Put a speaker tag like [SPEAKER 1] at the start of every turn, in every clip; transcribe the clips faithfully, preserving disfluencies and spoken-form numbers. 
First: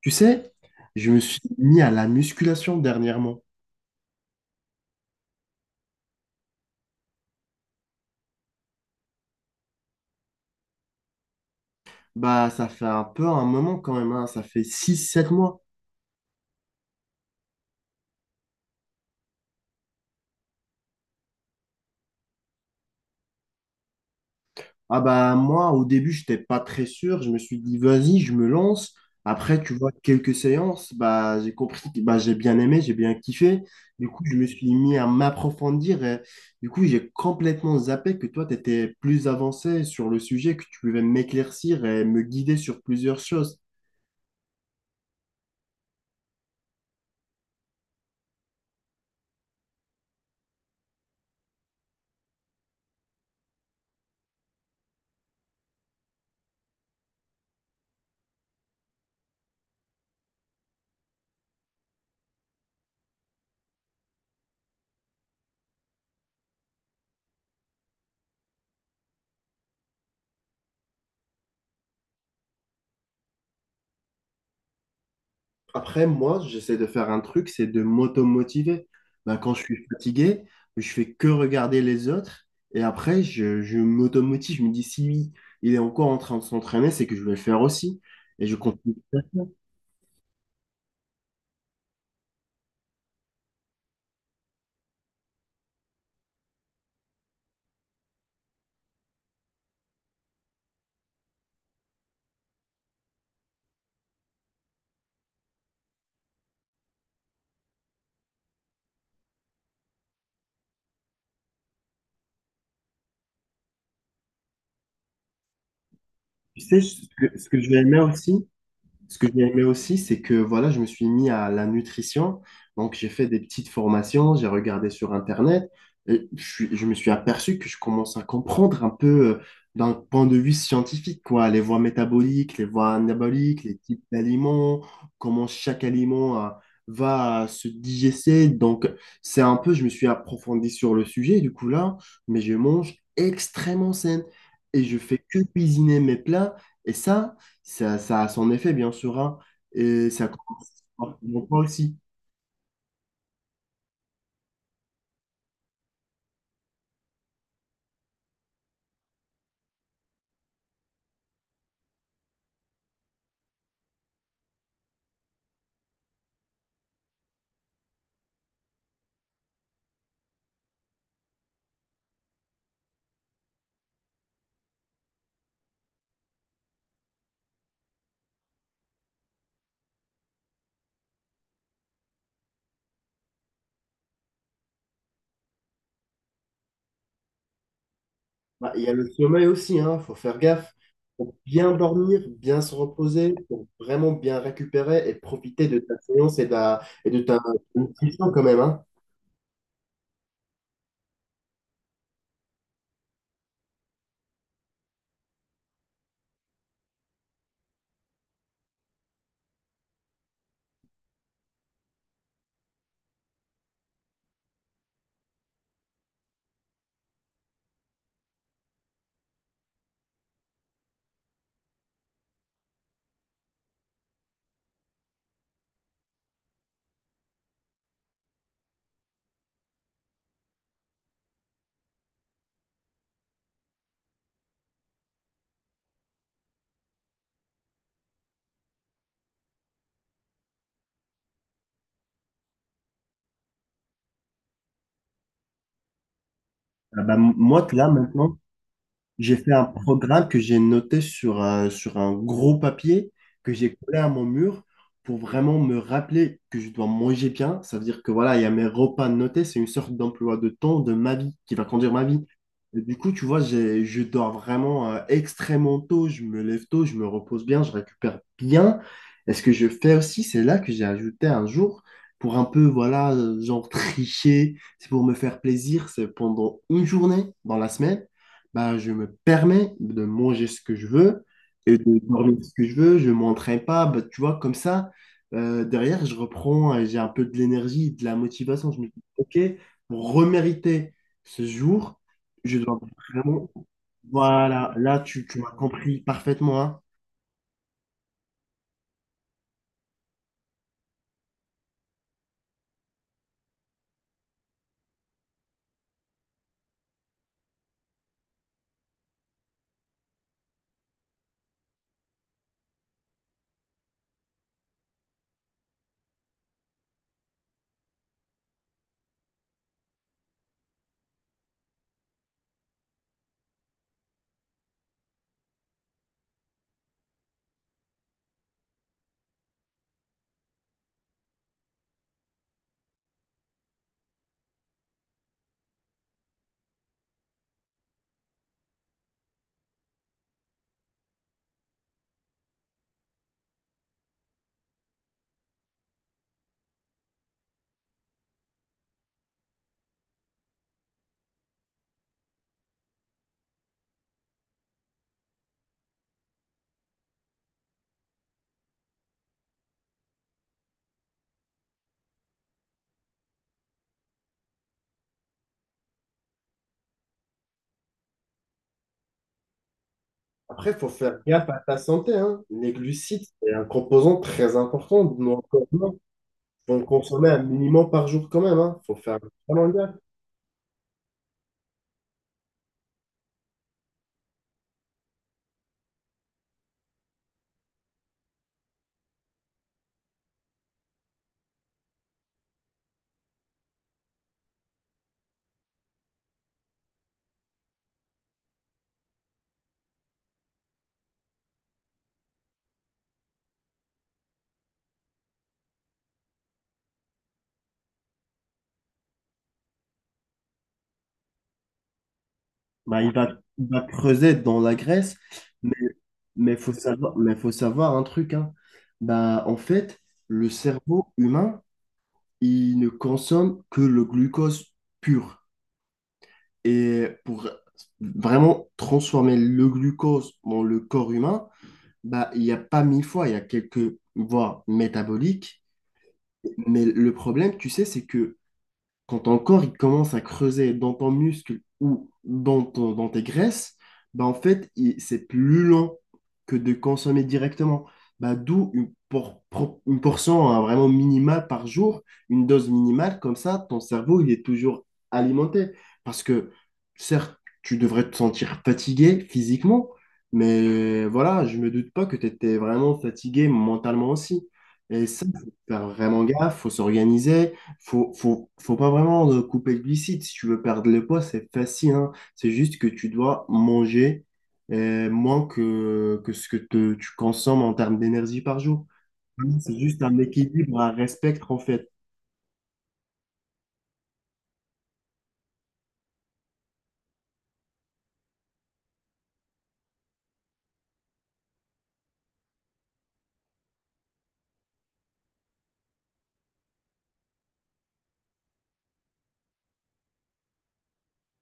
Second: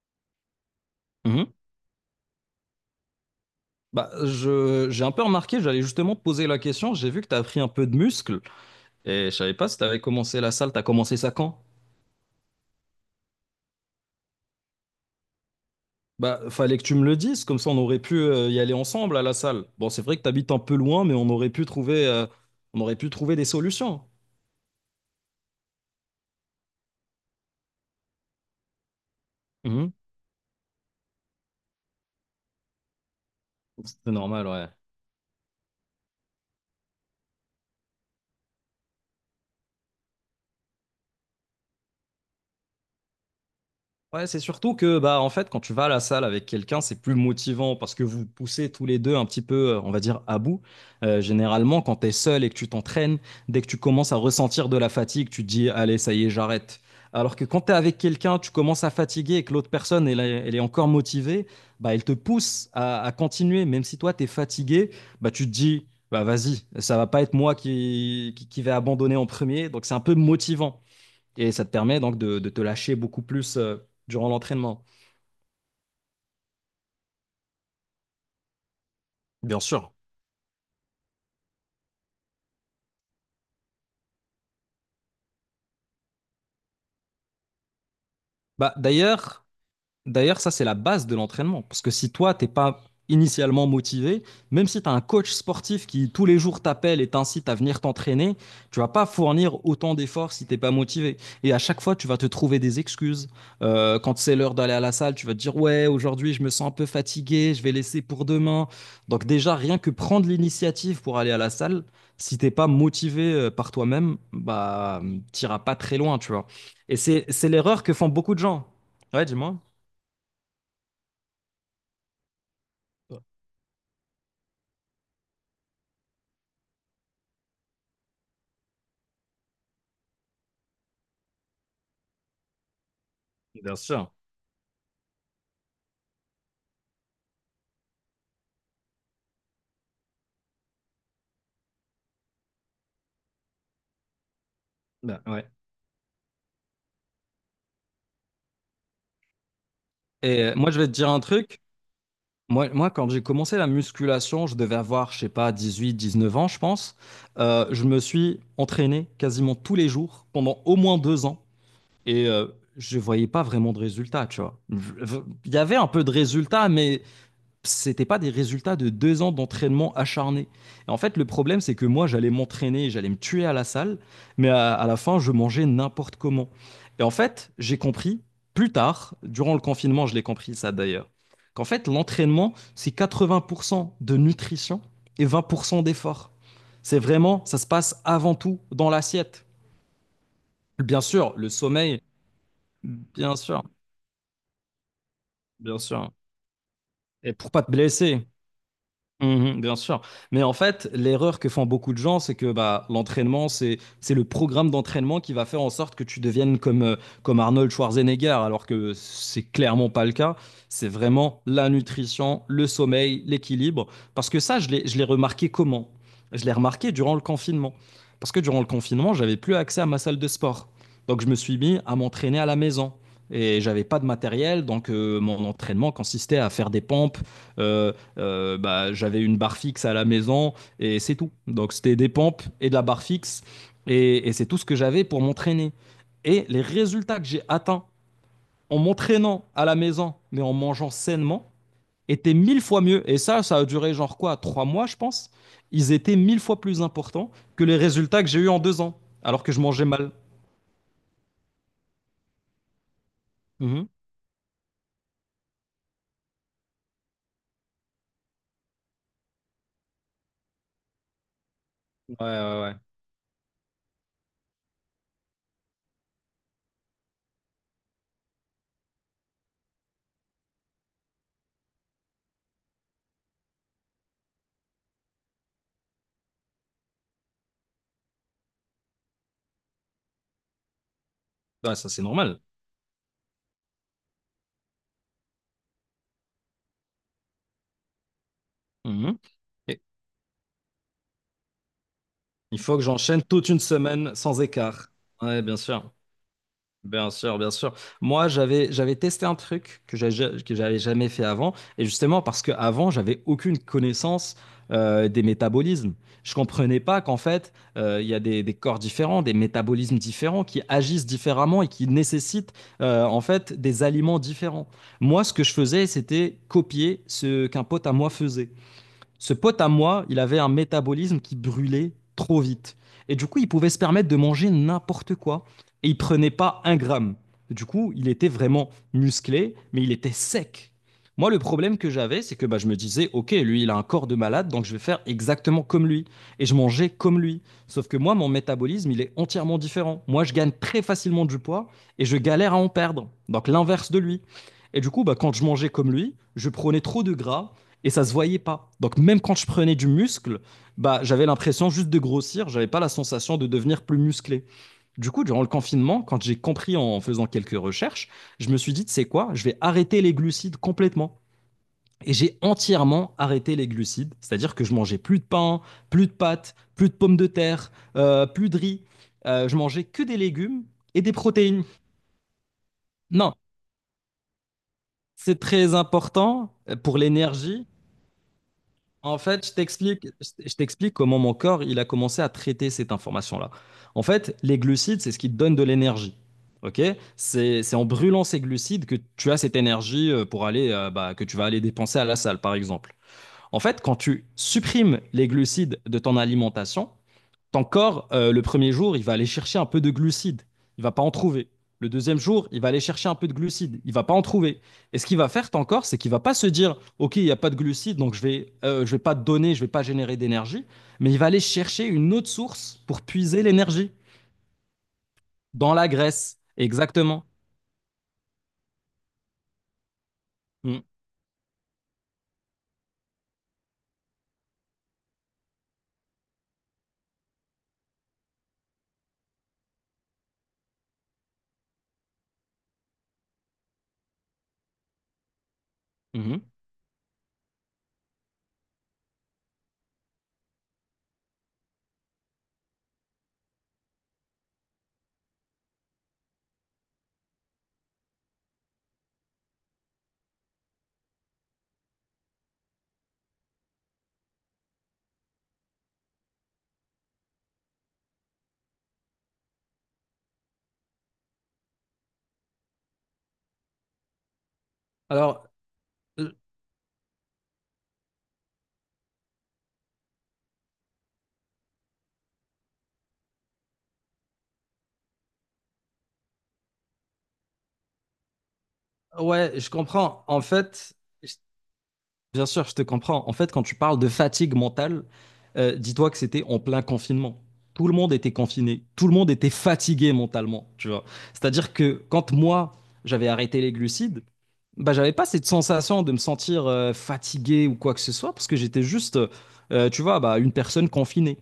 [SPEAKER 1] Tu sais, je me suis
[SPEAKER 2] Mhm.
[SPEAKER 1] mis à la musculation dernièrement.
[SPEAKER 2] Bah, je, j'ai un peu remarqué, j'allais justement te poser la question, j'ai vu que tu as pris un peu de muscle et je savais pas si tu avais commencé la salle, tu as commencé ça quand?
[SPEAKER 1] Bah, ça fait un peu un moment quand même, hein. Ça fait six, sept mois.
[SPEAKER 2] Bah, fallait que tu me le dises, comme ça on aurait pu euh, y aller ensemble à la salle. Bon, c'est vrai que tu habites un peu loin, mais on aurait pu trouver, euh, on aurait pu trouver des solutions.
[SPEAKER 1] Ah bah moi, au début, j'étais pas très sûr. Je me suis dit, vas-y, je me lance. Après, tu vois,
[SPEAKER 2] Mhm.
[SPEAKER 1] quelques séances, bah, j'ai compris que bah, j'ai bien aimé, j'ai bien kiffé.
[SPEAKER 2] C'est
[SPEAKER 1] Du coup, je me
[SPEAKER 2] normal, ouais.
[SPEAKER 1] suis mis à m'approfondir, et du coup, j'ai complètement zappé que toi, tu étais plus avancé sur le sujet, que tu pouvais m'éclaircir et me guider sur plusieurs choses.
[SPEAKER 2] Ouais, c'est surtout que bah en fait quand tu vas à la salle avec quelqu'un, c'est plus motivant parce que vous poussez tous les deux un petit peu, euh, on va dire, à bout. Euh, généralement, quand tu es seul et que tu t'entraînes, dès que tu commences à ressentir de la fatigue, tu te dis allez, ça y est, j'arrête. Alors que quand tu es avec quelqu'un, tu commences à fatiguer et que l'autre personne elle, est elle est encore motivée, bah elle te pousse à, à continuer même si toi tu es fatigué, bah tu te dis bah vas-y, ça va pas être moi qui qui, qui vais abandonner en premier, donc c'est un peu motivant. Et ça te permet donc de, de te lâcher beaucoup plus euh, durant l'entraînement.
[SPEAKER 1] Après, moi, j'essaie de faire un truc, c'est de m'auto-motiver. Bah, quand
[SPEAKER 2] Bien
[SPEAKER 1] je suis
[SPEAKER 2] sûr.
[SPEAKER 1] fatigué, je fais que regarder les autres et après, je, je m'auto-motive. Je me dis, si lui, il est encore en train de s'entraîner, c'est que je vais le faire aussi. Et je
[SPEAKER 2] Bah,
[SPEAKER 1] continue.
[SPEAKER 2] d'ailleurs, D'ailleurs, ça, c'est la base de l'entraînement. Parce que si toi, t'es pas initialement motivé, même si tu as un coach sportif qui tous les jours t'appelle et t'incite à venir t'entraîner, tu vas pas fournir autant d'efforts si t'es pas motivé. Et à chaque fois, tu vas te trouver des excuses. Euh, quand c'est l'heure d'aller à la salle, tu vas te dire, ouais, aujourd'hui, je me sens un peu fatigué, je vais laisser pour demain. Donc déjà, rien que prendre l'initiative pour aller à la salle, si t'es pas motivé euh, par toi-même, bah, euh, t'iras pas très loin, tu vois.
[SPEAKER 1] Tu sais,
[SPEAKER 2] Et
[SPEAKER 1] ce
[SPEAKER 2] c'est,
[SPEAKER 1] que, ce
[SPEAKER 2] c'est
[SPEAKER 1] que
[SPEAKER 2] l'erreur
[SPEAKER 1] j'ai
[SPEAKER 2] que font beaucoup de
[SPEAKER 1] aussi,
[SPEAKER 2] gens.
[SPEAKER 1] ce
[SPEAKER 2] Ouais,
[SPEAKER 1] que j'ai
[SPEAKER 2] dis-moi.
[SPEAKER 1] aimé aussi, c'est que voilà, je me suis mis à la nutrition. Donc, j'ai fait des petites formations, j'ai regardé sur Internet et je suis- je me suis aperçu que je commence à comprendre un peu euh, d'un point de vue scientifique, quoi, les voies métaboliques, les voies anaboliques, les
[SPEAKER 2] Bien
[SPEAKER 1] types
[SPEAKER 2] sûr.
[SPEAKER 1] d'aliments, comment chaque aliment euh, va se digester. Donc, c'est un peu, je me suis approfondi sur le sujet, du coup, là, mais je mange extrêmement sain et je fais
[SPEAKER 2] Ben,
[SPEAKER 1] que
[SPEAKER 2] ouais.
[SPEAKER 1] cuisiner mes plats. Et ça, ça, ça a son effet, bien sûr, hein. Et ça
[SPEAKER 2] Et euh, moi, je
[SPEAKER 1] commence
[SPEAKER 2] vais te dire un
[SPEAKER 1] forcément pas
[SPEAKER 2] truc.
[SPEAKER 1] aussi.
[SPEAKER 2] Moi, moi quand j'ai commencé la musculation, je devais avoir, je sais pas, dix-huit, dix-neuf ans, je pense. Euh, je me suis entraîné quasiment tous les jours pendant au moins deux ans. Et euh, je voyais pas vraiment de résultats, tu vois. Je- je- Il y avait un peu de résultats, mais c'était pas des résultats de deux ans d'entraînement acharné. Et en fait, le problème, c'est que moi, j'allais m'entraîner, j'allais me tuer à la salle, mais à, à la fin, je mangeais n'importe comment. Et en fait, j'ai compris plus tard, durant le confinement, je l'ai compris ça d'ailleurs, qu'en fait, l'entraînement, c'est quatre-vingts pour cent de nutrition et vingt pour cent d'effort. C'est vraiment, ça se passe avant tout
[SPEAKER 1] Bah, il y
[SPEAKER 2] dans
[SPEAKER 1] a le
[SPEAKER 2] l'assiette.
[SPEAKER 1] sommeil aussi, hein. Faut faire gaffe.
[SPEAKER 2] Bien
[SPEAKER 1] Pour
[SPEAKER 2] sûr, le
[SPEAKER 1] bien
[SPEAKER 2] sommeil,
[SPEAKER 1] dormir, bien se reposer,
[SPEAKER 2] bien sûr,
[SPEAKER 1] pour vraiment bien récupérer et profiter de
[SPEAKER 2] bien
[SPEAKER 1] ta
[SPEAKER 2] sûr.
[SPEAKER 1] séance et de, et de
[SPEAKER 2] Et
[SPEAKER 1] ta
[SPEAKER 2] pour pas te blesser,
[SPEAKER 1] nutrition quand même, hein.
[SPEAKER 2] mhm, bien sûr. Mais en fait, l'erreur que font beaucoup de gens, c'est que bah, l'entraînement, c'est, c'est le programme d'entraînement qui va faire en sorte que tu deviennes comme, euh, comme Arnold Schwarzenegger, alors que c'est clairement pas le cas. C'est vraiment la nutrition, le sommeil, l'équilibre. Parce que ça, je l'ai, je l'ai remarqué comment? Je l'ai remarqué durant le confinement. Parce que durant le confinement, j'avais plus accès à ma salle de sport. Donc, je me suis mis à m'entraîner à la maison. Et j'avais pas de matériel, donc euh, mon entraînement consistait à faire des pompes, euh, euh, bah, j'avais une barre fixe à la maison et c'est tout. Donc c'était des pompes et de la barre fixe et, et c'est tout ce que j'avais pour m'entraîner. Et les résultats que j'ai atteints en m'entraînant à la maison mais en mangeant sainement étaient mille fois mieux. Et ça, ça a duré genre quoi, trois mois je pense. Ils étaient mille fois plus
[SPEAKER 1] Ah bah,
[SPEAKER 2] importants que
[SPEAKER 1] moi,
[SPEAKER 2] les
[SPEAKER 1] là,
[SPEAKER 2] résultats que
[SPEAKER 1] maintenant,
[SPEAKER 2] j'ai eu en deux ans
[SPEAKER 1] j'ai
[SPEAKER 2] alors que
[SPEAKER 1] fait
[SPEAKER 2] je
[SPEAKER 1] un
[SPEAKER 2] mangeais mal.
[SPEAKER 1] programme que j'ai noté sur un, sur un gros papier que j'ai
[SPEAKER 2] Mhm.
[SPEAKER 1] collé à mon mur pour vraiment me rappeler que je dois manger bien. Ça veut dire que voilà, il y a mes repas notés. C'est une sorte d'emploi de temps de ma vie qui va conduire ma
[SPEAKER 2] Ouais,
[SPEAKER 1] vie.
[SPEAKER 2] ouais, ouais.
[SPEAKER 1] Et du coup, tu vois, j'ai- je dors vraiment euh, extrêmement tôt. Je me lève tôt, je me repose bien, je récupère bien. Et ce que je fais aussi, c'est là que j'ai ajouté un jour pour un peu, voilà, euh, genre tricher. C'est pour me faire plaisir. C'est pendant une journée dans la semaine bah, je me permets de manger ce que je veux
[SPEAKER 2] Ouais,
[SPEAKER 1] et
[SPEAKER 2] ça
[SPEAKER 1] de
[SPEAKER 2] c'est
[SPEAKER 1] dormir
[SPEAKER 2] normal.
[SPEAKER 1] ce que je veux, je m'entraîne pas, bah, tu vois, comme ça, euh, derrière, je reprends, et j'ai un peu de l'énergie, de la motivation. Je me dis,
[SPEAKER 2] Mhm.
[SPEAKER 1] OK,
[SPEAKER 2] Et
[SPEAKER 1] pour remériter ce jour, je
[SPEAKER 2] il faut
[SPEAKER 1] dois
[SPEAKER 2] que j'enchaîne toute
[SPEAKER 1] vraiment.
[SPEAKER 2] une semaine sans
[SPEAKER 1] Voilà,
[SPEAKER 2] écart.
[SPEAKER 1] là, tu, tu
[SPEAKER 2] Ouais,
[SPEAKER 1] m'as
[SPEAKER 2] bien sûr.
[SPEAKER 1] compris parfaitement, hein.
[SPEAKER 2] Bien sûr, bien sûr. Moi, j'avais j'avais testé un truc que j'a- ja- que j'avais jamais fait avant, et justement parce que avant j'avais aucune connaissance euh, des métabolismes. Je comprenais pas qu'en fait euh, il y a des, des corps différents, des métabolismes différents qui agissent différemment et qui nécessitent euh, en fait des aliments différents. Moi, ce que je faisais, c'était copier ce qu'un pote à moi faisait. Ce pote à moi, il avait un métabolisme qui brûlait trop vite. Et du coup, il pouvait se permettre de manger n'importe quoi. Et il prenait pas un gramme. Du coup, il était vraiment musclé, mais il était sec. Moi, le problème que j'avais, c'est que bah, je me disais, OK, lui, il a un corps de malade, donc je vais faire exactement comme lui. Et je mangeais comme lui. Sauf que moi, mon métabolisme, il est entièrement différent. Moi, je gagne très facilement du poids et je galère à en perdre. Donc l'inverse de lui. Et du coup, bah, quand je mangeais comme lui, je prenais trop de gras et ça se voyait pas. Donc même quand je prenais du muscle, bah j'avais l'impression juste de grossir, j'avais pas la sensation de devenir plus musclé. Du coup, durant le confinement, quand j'ai compris en faisant quelques recherches, je me suis dit, c'est quoi. Je vais arrêter les glucides complètement. Et j'ai entièrement arrêté les glucides, c'est-à-dire que je mangeais plus de pain, plus de pâtes, plus de pommes de terre, euh, plus de riz. Euh, je mangeais que des légumes
[SPEAKER 1] Après, il faut
[SPEAKER 2] et des
[SPEAKER 1] faire gaffe à
[SPEAKER 2] protéines.
[SPEAKER 1] ta santé, hein. Les glucides,
[SPEAKER 2] Non,
[SPEAKER 1] c'est un composant très important de
[SPEAKER 2] c'est
[SPEAKER 1] nos corps.
[SPEAKER 2] très
[SPEAKER 1] Il
[SPEAKER 2] important euh,
[SPEAKER 1] faut en
[SPEAKER 2] pour
[SPEAKER 1] consommer un
[SPEAKER 2] l'énergie.
[SPEAKER 1] minimum par jour quand même, hein. Faut
[SPEAKER 2] En
[SPEAKER 1] faire
[SPEAKER 2] fait, je
[SPEAKER 1] vraiment gaffe.
[SPEAKER 2] t'explique, je t'explique comment mon corps il a commencé à traiter cette information-là. En fait, les glucides, c'est ce qui te donne de l'énergie. Ok? C'est, c'est en brûlant ces glucides que tu as cette énergie euh, pour aller, euh, bah, que tu vas aller dépenser à la salle, par exemple. En fait, quand tu supprimes les glucides de ton alimentation, ton corps, euh, le premier jour, il va aller chercher un peu de glucides. Il va pas en trouver. Le deuxième jour, il va aller chercher un peu de glucides. Il va pas en trouver. Et ce qu'il va faire, ton corps, c'est qu'il va pas se dire, OK, il n'y a pas de glucides, donc je vais, euh, je vais pas te donner, je vais pas générer d'énergie. Mais il va aller chercher une autre source
[SPEAKER 1] Bah,
[SPEAKER 2] pour
[SPEAKER 1] il va,
[SPEAKER 2] puiser
[SPEAKER 1] il va
[SPEAKER 2] l'énergie
[SPEAKER 1] creuser dans la Grèce, mais
[SPEAKER 2] dans la graisse.
[SPEAKER 1] mais faut savoir,
[SPEAKER 2] Exactement.
[SPEAKER 1] mais faut savoir un truc, hein. Bah, en fait, le
[SPEAKER 2] Mhm.
[SPEAKER 1] cerveau humain, il ne consomme que le glucose pur. Et pour vraiment transformer le glucose dans le corps humain, bah, il n'y a pas mille fois, il y a quelques voies métaboliques.
[SPEAKER 2] Mhm.
[SPEAKER 1] Mais le problème, tu sais, c'est que quand ton corps il commence à creuser dans ton muscle ou dans, ton- dans tes graisses, bah en fait, il- c'est plus lent que de consommer directement. Bah, d'où une, por- pro- une portion hein, vraiment minimale par jour, une dose minimale, comme ça, ton cerveau, il est toujours alimenté. Parce que, certes, tu devrais te sentir fatigué physiquement, mais voilà, je me doute pas que tu étais vraiment fatigué mentalement aussi. Et ça,
[SPEAKER 2] Alors,
[SPEAKER 1] faut faire vraiment
[SPEAKER 2] euh,
[SPEAKER 1] gaffe, faut s'organiser, faut, faut, faut pas vraiment euh, couper le glucide. Si tu veux perdre le poids, c'est facile, hein. C'est juste que tu dois manger euh, moins que, que ce que te- tu consommes en termes d'énergie par jour. Vraiment,
[SPEAKER 2] ouais, je
[SPEAKER 1] c'est juste un
[SPEAKER 2] comprends. En
[SPEAKER 1] équilibre à
[SPEAKER 2] fait, je-
[SPEAKER 1] respecter en fait.
[SPEAKER 2] Bien sûr, je te comprends. En fait, quand tu parles de fatigue mentale, euh, dis-toi que c'était en plein confinement. Tout le monde était confiné, tout le monde était fatigué mentalement, tu vois. C'est-à-dire que quand moi, j'avais arrêté les glucides, bah, j'avais pas cette sensation de me sentir euh, fatigué ou quoi que ce soit, parce que j'étais juste, euh, tu vois, bah, une personne confinée.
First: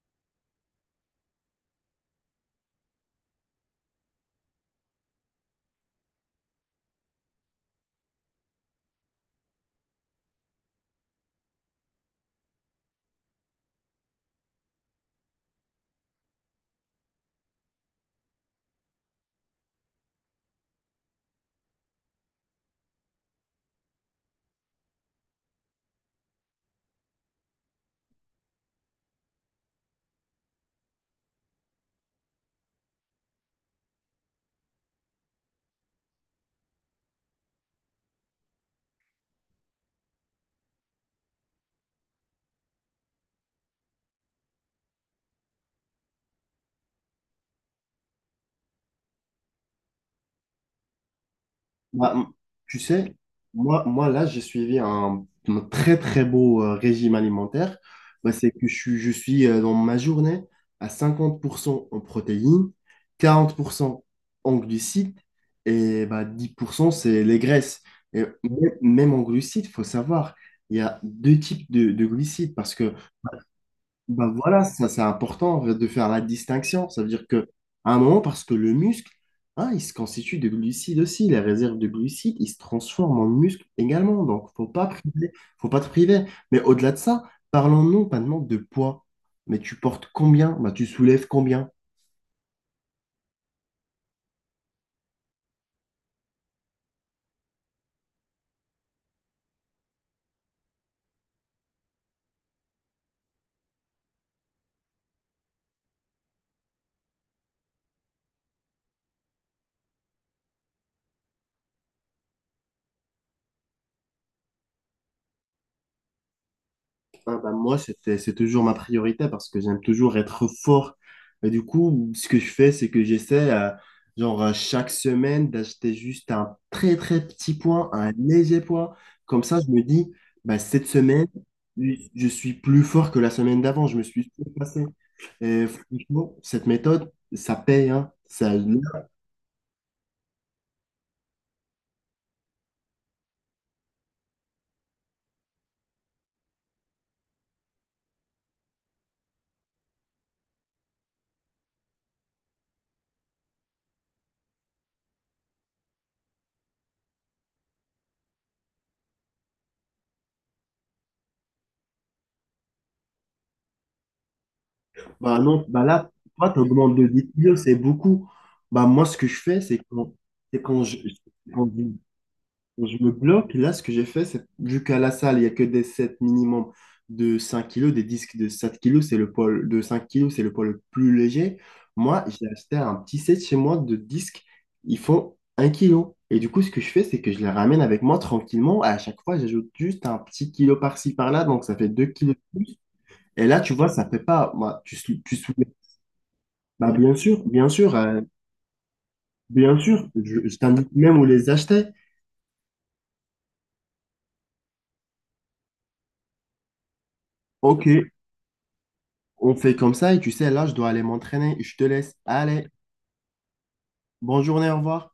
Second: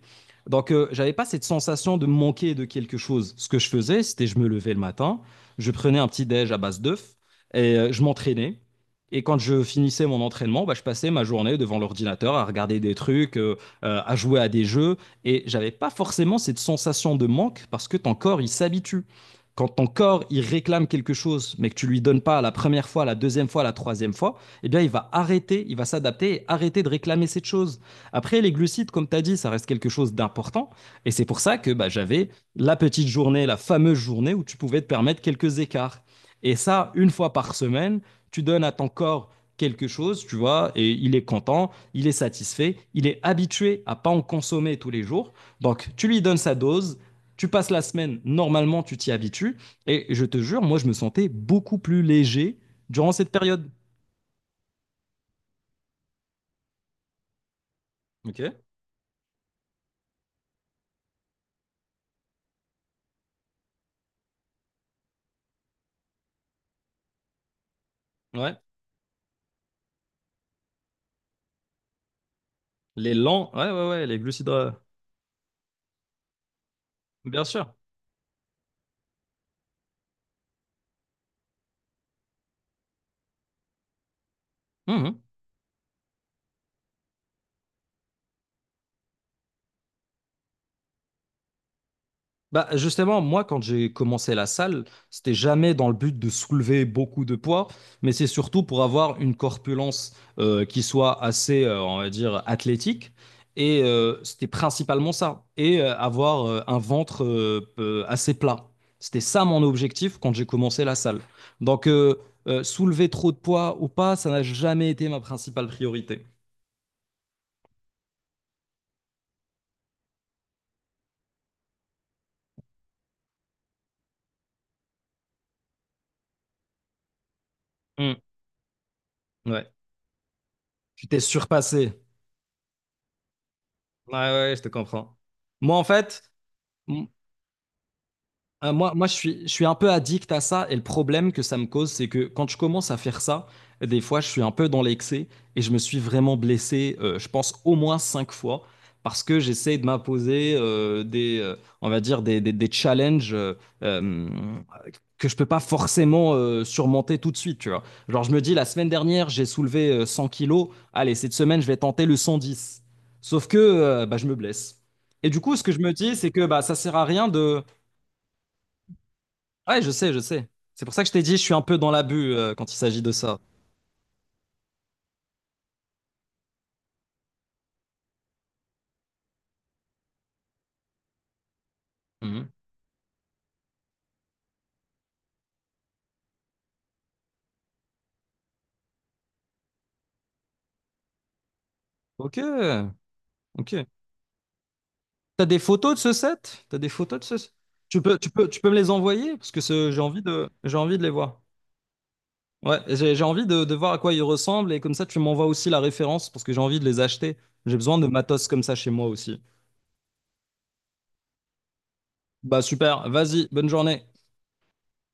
[SPEAKER 2] Donc, euh, j'avais pas cette sensation de me manquer de quelque chose. Ce que je faisais, c'était je me levais le matin, je prenais un petit déj à base d'œufs et euh, je m'entraînais. Et quand je finissais mon entraînement, bah, je passais ma journée devant l'ordinateur à regarder des trucs, euh, euh, à jouer à des jeux. Et j'avais pas forcément cette sensation de manque parce que ton corps, il s'habitue. Quand ton corps, il réclame quelque chose, mais que tu lui donnes pas la première fois, la deuxième fois, la troisième fois, eh bien, il va arrêter, il va s'adapter et arrêter de réclamer cette chose. Après, les glucides, comme tu as dit, ça reste quelque chose d'important. Et c'est pour ça que bah, j'avais la petite journée, la fameuse journée où tu pouvais te permettre quelques écarts. Et ça, une fois par semaine, tu donnes à ton corps quelque chose, tu vois, et il est content, il est satisfait, il est habitué à pas en consommer tous les jours. Donc, tu lui donnes sa dose, tu passes la semaine, normalement, tu t'y habitues. Et je te jure, moi, je me sentais beaucoup plus
[SPEAKER 1] Bah, m-
[SPEAKER 2] léger
[SPEAKER 1] tu
[SPEAKER 2] durant
[SPEAKER 1] sais,
[SPEAKER 2] cette période.
[SPEAKER 1] moi, moi là, j'ai suivi un, un très très beau euh, régime alimentaire. Bah,
[SPEAKER 2] Ok,
[SPEAKER 1] c'est que je, suis- je suis euh, dans ma journée à cinquante pour cent en protéines, quarante pour cent en glucides et bah, dix pour cent c'est les graisses. Et
[SPEAKER 2] ouais.
[SPEAKER 1] même même en glucides, il faut savoir, il y a deux types de, de glucides parce que
[SPEAKER 2] Les lents, ouais, ouais, ouais, les
[SPEAKER 1] bah
[SPEAKER 2] glucides,
[SPEAKER 1] voilà,
[SPEAKER 2] euh,
[SPEAKER 1] ça c'est important de faire la distinction. Ça veut dire
[SPEAKER 2] bien
[SPEAKER 1] que
[SPEAKER 2] sûr.
[SPEAKER 1] à un moment, parce que le muscle, hein, il se constitue de glucides aussi, les réserves de glucides, il se transforme en muscle également. Donc, faut pas
[SPEAKER 2] Mhm.
[SPEAKER 1] priver, faut pas te priver. Mais au-delà de ça, parlons-nous maintenant de poids. Mais tu portes combien? Bah, tu soulèves combien?
[SPEAKER 2] Bah, justement, moi, quand j'ai commencé la salle, c'était jamais dans le but de soulever beaucoup de poids, mais c'est surtout pour avoir une corpulence euh, qui soit assez, euh, on va dire, athlétique. Et euh, c'était principalement ça. Et euh, avoir euh, un ventre euh, euh, assez plat. C'était ça mon objectif quand j'ai commencé la salle. Donc, euh, euh, soulever trop de poids ou pas, ça n'a jamais été ma principale priorité.
[SPEAKER 1] Ah bah, moi, c'était, c'est toujours ma priorité parce que j'aime toujours être fort. Et du coup, ce que je fais, c'est que j'essaie, euh, genre, euh, chaque semaine, d'acheter juste un très, très petit point, un
[SPEAKER 2] Hmm.
[SPEAKER 1] léger point. Comme ça, je
[SPEAKER 2] Ouais.
[SPEAKER 1] me dis, bah, cette
[SPEAKER 2] Tu t'es
[SPEAKER 1] semaine,
[SPEAKER 2] surpassé.
[SPEAKER 1] je suis plus fort que la semaine d'avant. Je me
[SPEAKER 2] Ouais,
[SPEAKER 1] suis
[SPEAKER 2] ouais, je te
[SPEAKER 1] surpassé.
[SPEAKER 2] comprends.
[SPEAKER 1] Et
[SPEAKER 2] Moi, en fait.
[SPEAKER 1] franchement, cette
[SPEAKER 2] m-
[SPEAKER 1] méthode, ça paye, hein. Ça,
[SPEAKER 2] Euh, moi, moi je suis, je suis un peu addict à ça et le problème que ça me cause, c'est que quand je commence à faire ça, des fois, je suis un peu dans l'excès et je me suis vraiment blessé, euh, je pense, au moins cinq fois parce que j'essaie de m'imposer euh, des, euh, on va dire, des, des- des challenges euh, euh, que je peux pas forcément euh, surmonter tout de suite, tu vois. Genre, je me dis, la semaine dernière, j'ai soulevé euh, cent kilos, allez, cette semaine, je vais tenter le cent dix. Sauf que euh, bah, je me blesse. Et
[SPEAKER 1] bah
[SPEAKER 2] du coup, ce
[SPEAKER 1] non,
[SPEAKER 2] que je
[SPEAKER 1] bah
[SPEAKER 2] me
[SPEAKER 1] là,
[SPEAKER 2] dis, c'est que
[SPEAKER 1] toi, tu
[SPEAKER 2] bah, ça
[SPEAKER 1] augmentes
[SPEAKER 2] sert à
[SPEAKER 1] de
[SPEAKER 2] rien
[SPEAKER 1] dix kilos,
[SPEAKER 2] de.
[SPEAKER 1] c'est beaucoup. Bah moi, ce que je fais, c'est
[SPEAKER 2] Ouais, je
[SPEAKER 1] quand,
[SPEAKER 2] sais, je sais,
[SPEAKER 1] c'est quand,
[SPEAKER 2] C'est pour
[SPEAKER 1] je,
[SPEAKER 2] ça que je t'ai dit, je suis un
[SPEAKER 1] quand
[SPEAKER 2] peu
[SPEAKER 1] je
[SPEAKER 2] dans l'abus euh, quand il s'agit
[SPEAKER 1] Je me
[SPEAKER 2] de ça.
[SPEAKER 1] bloque. Là, ce que j'ai fait, c'est vu qu'à la salle, il n'y a que des sets minimum de cinq kilos, des disques de sept kilos, c'est le poids de cinq kilos, c'est le poids le plus léger. Moi, j'ai
[SPEAKER 2] Mhm.
[SPEAKER 1] acheté un petit set chez moi de disques, ils font un kilo. Et du coup, ce que je fais, c'est que je les ramène avec moi tranquillement. À chaque fois, j'ajoute juste un petit kilo par-ci, par-là, donc ça fait deux kilos
[SPEAKER 2] Ok,
[SPEAKER 1] de plus. Et là, tu
[SPEAKER 2] ok.
[SPEAKER 1] vois, ça fait pas. Moi, tu, sou- tu
[SPEAKER 2] T'as des
[SPEAKER 1] soulèves.
[SPEAKER 2] photos de ce set? T'as des
[SPEAKER 1] Bah, bien
[SPEAKER 2] photos de
[SPEAKER 1] sûr,
[SPEAKER 2] ce
[SPEAKER 1] bien sûr,
[SPEAKER 2] Tu peux,
[SPEAKER 1] euh,
[SPEAKER 2] tu peux, tu peux me les envoyer parce que
[SPEAKER 1] bien
[SPEAKER 2] ce- j'ai
[SPEAKER 1] sûr,
[SPEAKER 2] envie
[SPEAKER 1] je,
[SPEAKER 2] de,
[SPEAKER 1] je
[SPEAKER 2] j'ai
[SPEAKER 1] t'indique
[SPEAKER 2] envie de les
[SPEAKER 1] même où
[SPEAKER 2] voir.
[SPEAKER 1] les acheter.
[SPEAKER 2] Ouais, j'ai j'ai envie de, de voir à quoi ils ressemblent et comme ça tu m'envoies aussi la référence parce que j'ai envie de les acheter. J'ai
[SPEAKER 1] Ok,
[SPEAKER 2] besoin de matos comme ça chez moi aussi.
[SPEAKER 1] on fait comme ça et tu sais, là, je dois aller m'entraîner. Je te laisse.
[SPEAKER 2] Bah
[SPEAKER 1] Allez,
[SPEAKER 2] super, vas-y, bonne journée.
[SPEAKER 1] bonne journée, au revoir.